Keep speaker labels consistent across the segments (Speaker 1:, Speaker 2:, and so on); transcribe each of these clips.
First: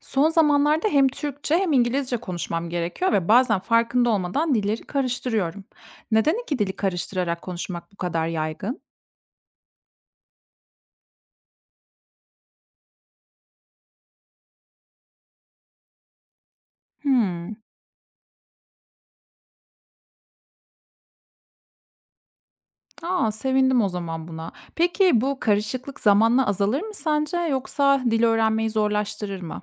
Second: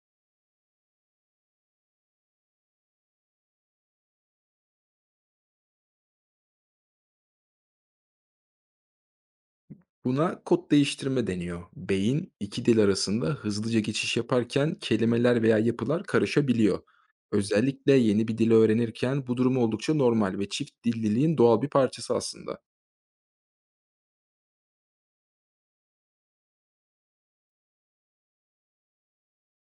Speaker 1: Son zamanlarda hem Türkçe hem İngilizce konuşmam gerekiyor ve bazen farkında olmadan dilleri karıştırıyorum. Neden iki dili karıştırarak konuşmak bu kadar yaygın?
Speaker 2: Buna kod değiştirme deniyor. Beyin iki dil arasında hızlıca geçiş yaparken kelimeler veya yapılar karışabiliyor.
Speaker 1: Hmm.
Speaker 2: Özellikle yeni bir dil öğrenirken bu durum oldukça normal ve çift dilliliğin doğal bir parçası aslında.
Speaker 1: Aa, sevindim o zaman buna. Peki bu karışıklık zamanla azalır mı sence yoksa dil öğrenmeyi zorlaştırır mı?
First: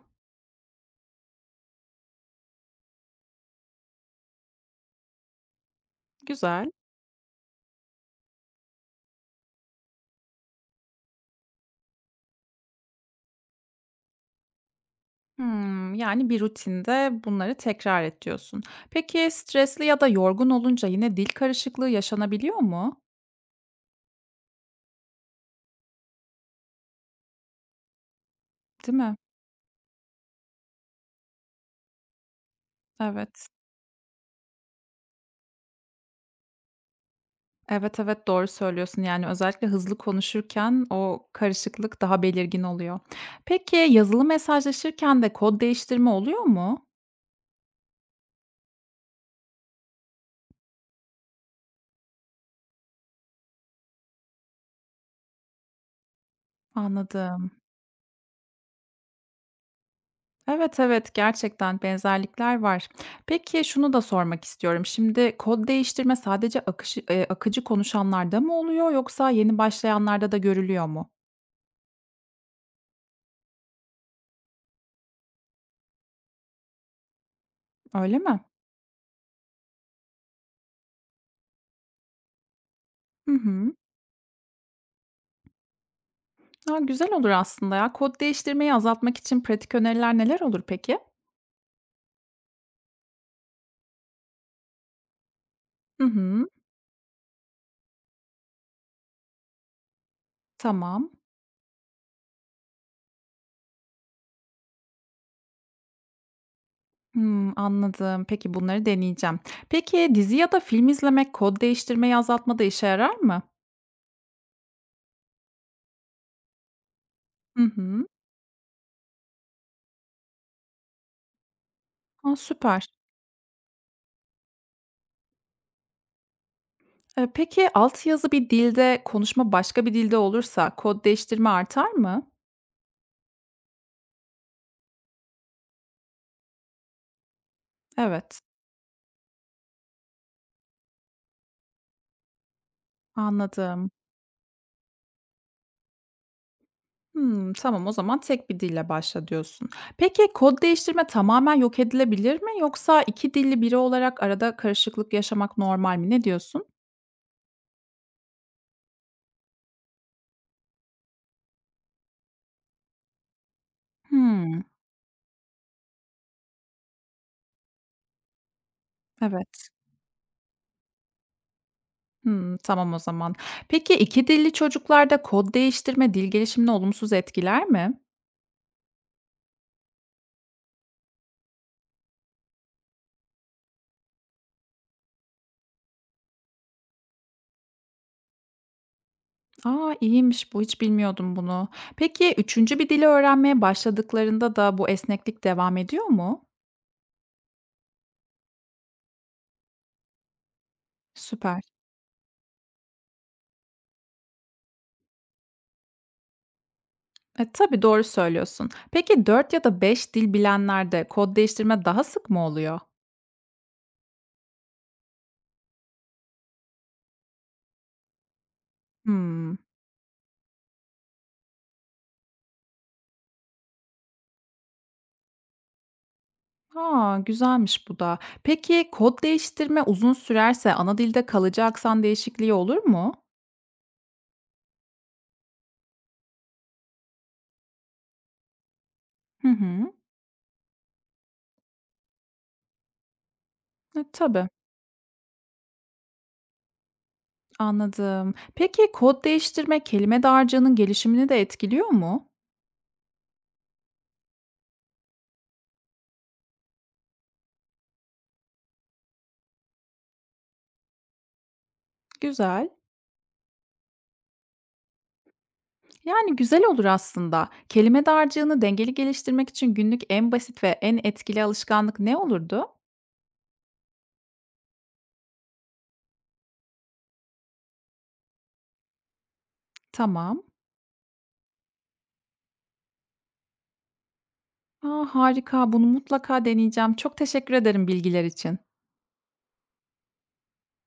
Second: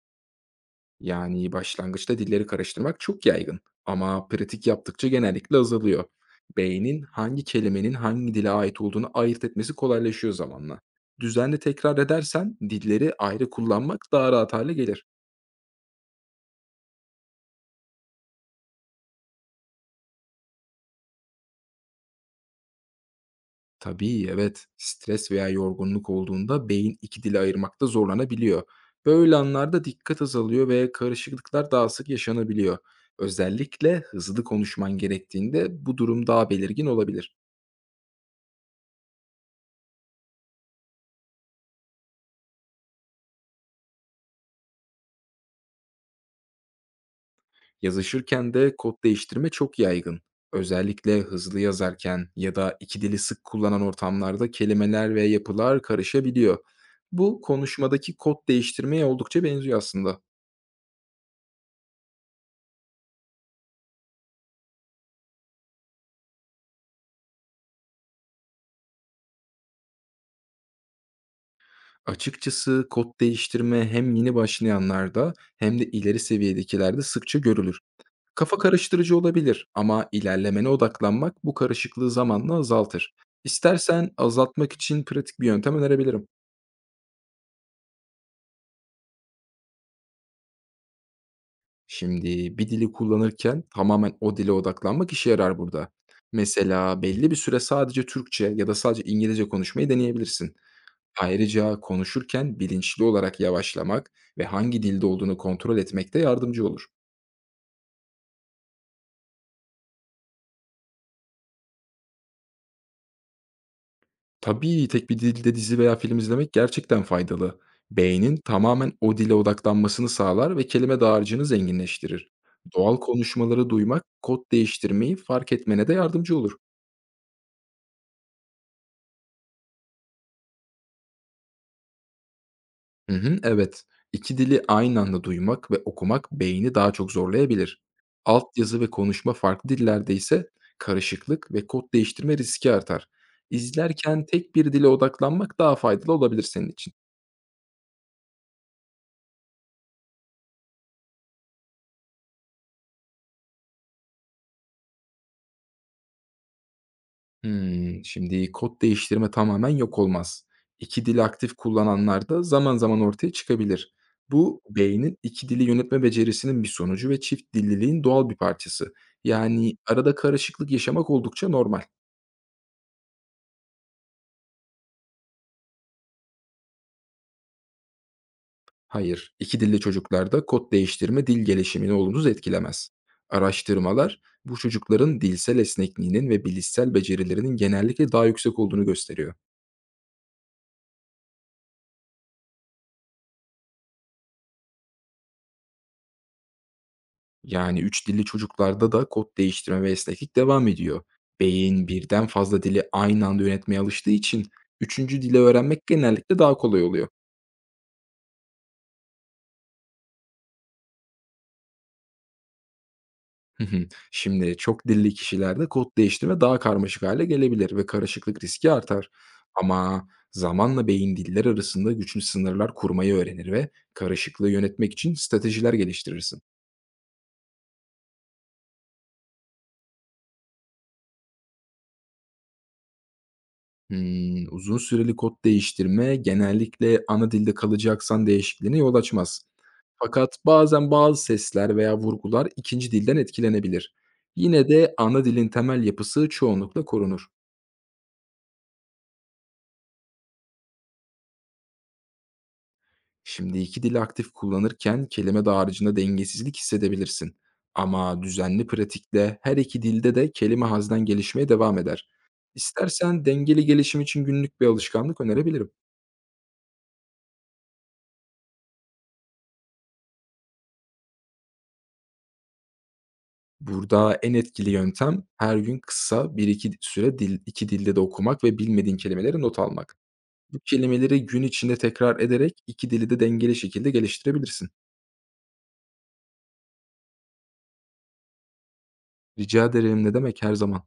Speaker 2: Yani başlangıçta dilleri karıştırmak çok yaygın ama pratik yaptıkça genellikle azalıyor.
Speaker 1: Güzel.
Speaker 2: Beynin hangi kelimenin hangi dile ait olduğunu ayırt etmesi kolaylaşıyor zamanla. Düzenli tekrar edersen dilleri ayrı kullanmak daha rahat hale gelir.
Speaker 1: Hmm, yani bir rutinde bunları tekrar et diyorsun. Peki stresli ya da yorgun olunca yine dil karışıklığı yaşanabiliyor mu?
Speaker 2: Tabii, evet. Stres veya yorgunluk olduğunda beyin iki dili ayırmakta zorlanabiliyor.
Speaker 1: Değil mi?
Speaker 2: Böyle anlarda dikkat azalıyor ve karışıklıklar daha sık yaşanabiliyor.
Speaker 1: Evet.
Speaker 2: Özellikle hızlı konuşman gerektiğinde bu durum daha belirgin olabilir.
Speaker 1: Evet, evet, doğru söylüyorsun. Yani, özellikle hızlı konuşurken o karışıklık daha belirgin oluyor. Peki, yazılı mesajlaşırken de kod değiştirme oluyor mu?
Speaker 2: Yazışırken de kod değiştirme çok yaygın. Özellikle hızlı yazarken ya da iki dili sık kullanan ortamlarda kelimeler ve yapılar karışabiliyor. Bu
Speaker 1: Anladım.
Speaker 2: konuşmadaki kod değiştirmeye oldukça benziyor aslında.
Speaker 1: Evet, evet, gerçekten benzerlikler var. Peki, şunu da sormak istiyorum. Şimdi kod değiştirme sadece akışı akıcı konuşanlarda mı oluyor yoksa yeni başlayanlarda da görülüyor mu?
Speaker 2: Açıkçası kod değiştirme hem yeni başlayanlarda hem de ileri seviyedekilerde sıkça görülür.
Speaker 1: Öyle mi?
Speaker 2: Kafa karıştırıcı olabilir ama ilerlemene odaklanmak bu karışıklığı zamanla azaltır.
Speaker 1: Hı hı.
Speaker 2: İstersen azaltmak için pratik bir yöntem önerebilirim.
Speaker 1: A, güzel olur aslında ya. Kod değiştirmeyi azaltmak için pratik öneriler neler olur peki?
Speaker 2: Şimdi bir dili kullanırken tamamen o dile odaklanmak işe yarar burada.
Speaker 1: Hı hı.
Speaker 2: Mesela belli bir süre sadece Türkçe ya da sadece İngilizce konuşmayı deneyebilirsin.
Speaker 1: Tamam.
Speaker 2: Ayrıca konuşurken bilinçli olarak yavaşlamak ve hangi dilde olduğunu kontrol etmek de yardımcı olur.
Speaker 1: Hımm, anladım. Peki, bunları deneyeceğim. Peki, dizi ya da film izlemek kod değiştirmeyi azaltmada işe yarar mı?
Speaker 2: Tabii, tek bir dilde dizi veya film izlemek gerçekten faydalı.
Speaker 1: Hı hı.
Speaker 2: Beynin tamamen o dile odaklanmasını sağlar ve kelime dağarcığını zenginleştirir.
Speaker 1: A, süper.
Speaker 2: Doğal konuşmaları duymak, kod değiştirmeyi fark etmene de yardımcı olur.
Speaker 1: Peki, altyazı bir dilde, konuşma başka bir dilde olursa kod değiştirme artar mı?
Speaker 2: Hı hı, evet. İki dili aynı anda duymak ve okumak beyni daha çok zorlayabilir.
Speaker 1: Evet,
Speaker 2: Altyazı ve konuşma farklı dillerde ise karışıklık ve kod değiştirme riski artar.
Speaker 1: anladım.
Speaker 2: İzlerken tek bir dile odaklanmak daha faydalı olabilir senin için.
Speaker 1: Hımm, tamam o zaman tek bir dille başla diyorsun. Peki, kod değiştirme tamamen yok edilebilir mi yoksa 2 dilli biri olarak arada karışıklık yaşamak normal mi? Ne diyorsun?
Speaker 2: Hımm. Şimdi kod değiştirme tamamen yok olmaz. 2 dil aktif kullananlarda zaman zaman ortaya çıkabilir. Bu
Speaker 1: Hımm,
Speaker 2: beynin 2 dili yönetme becerisinin bir sonucu ve çift dilliliğin doğal bir parçası.
Speaker 1: evet.
Speaker 2: Yani arada karışıklık yaşamak oldukça normal.
Speaker 1: Hımm, tamam o zaman. Peki, 2 dilli çocuklarda kod değiştirme dil gelişimini olumsuz etkiler mi?
Speaker 2: Hayır, 2 dilli çocuklarda kod değiştirme dil gelişimini olumsuz etkilemez. Araştırmalar bu çocukların dilsel esnekliğinin ve bilişsel becerilerinin genellikle daha yüksek olduğunu gösteriyor.
Speaker 1: Aa, iyiymiş bu, hiç bilmiyordum bunu. Peki, üçüncü bir dili öğrenmeye başladıklarında da bu esneklik devam ediyor mu?
Speaker 2: Yani 3 dilli çocuklarda da kod değiştirme ve esneklik devam ediyor.
Speaker 1: Süper.
Speaker 2: Beyin birden fazla dili aynı anda yönetmeye alıştığı için üçüncü dili öğrenmek genellikle daha kolay oluyor.
Speaker 1: E, tabii doğru söylüyorsun. Peki, 4 ya da 5 dil bilenlerde kod değiştirme daha sık mı oluyor?
Speaker 2: Hı hı. Şimdi çok dilli kişilerde kod değiştirme daha karmaşık hale gelebilir ve karışıklık riski artar.
Speaker 1: Hımm.
Speaker 2: Ama zamanla beyin diller arasında güçlü sınırlar kurmayı öğrenir ve karışıklığı yönetmek için stratejiler geliştirirsin.
Speaker 1: Aa, güzelmiş bu da. Peki, kod değiştirme uzun sürerse ana dilde kalıcı aksan değişikliği olur mu?
Speaker 2: Hmm, uzun süreli kod değiştirme genellikle ana dilde kalacaksan değişikliğine yol açmaz.
Speaker 1: Hı hı.
Speaker 2: Fakat bazen bazı sesler veya vurgular ikinci dilden etkilenebilir.
Speaker 1: E, tabii.
Speaker 2: Yine de ana dilin temel yapısı çoğunlukla korunur.
Speaker 1: Anladım. Peki kod değiştirme kelime dağarcığının gelişimini de etkiliyor mu?
Speaker 2: Şimdi iki dili aktif kullanırken kelime dağarcığında dengesizlik hissedebilirsin. Ama düzenli pratikle her iki dilde de kelime hazdan gelişmeye devam eder.
Speaker 1: Güzel.
Speaker 2: İstersen dengeli gelişim için günlük bir alışkanlık önerebilirim.
Speaker 1: Yani güzel olur aslında. Kelime dağarcığını dengeli geliştirmek için günlük en basit ve en etkili alışkanlık ne olurdu?
Speaker 2: Burada en etkili yöntem her gün kısa bir iki süre dil, iki dilde de okumak ve bilmediğin kelimeleri not almak.
Speaker 1: Tamam.
Speaker 2: Bu kelimeleri gün içinde tekrar ederek 2 dili de dengeli şekilde geliştirebilirsin.
Speaker 1: Aa, harika. Bunu mutlaka deneyeceğim. Çok teşekkür ederim bilgiler için.
Speaker 2: Rica ederim ne demek her zaman.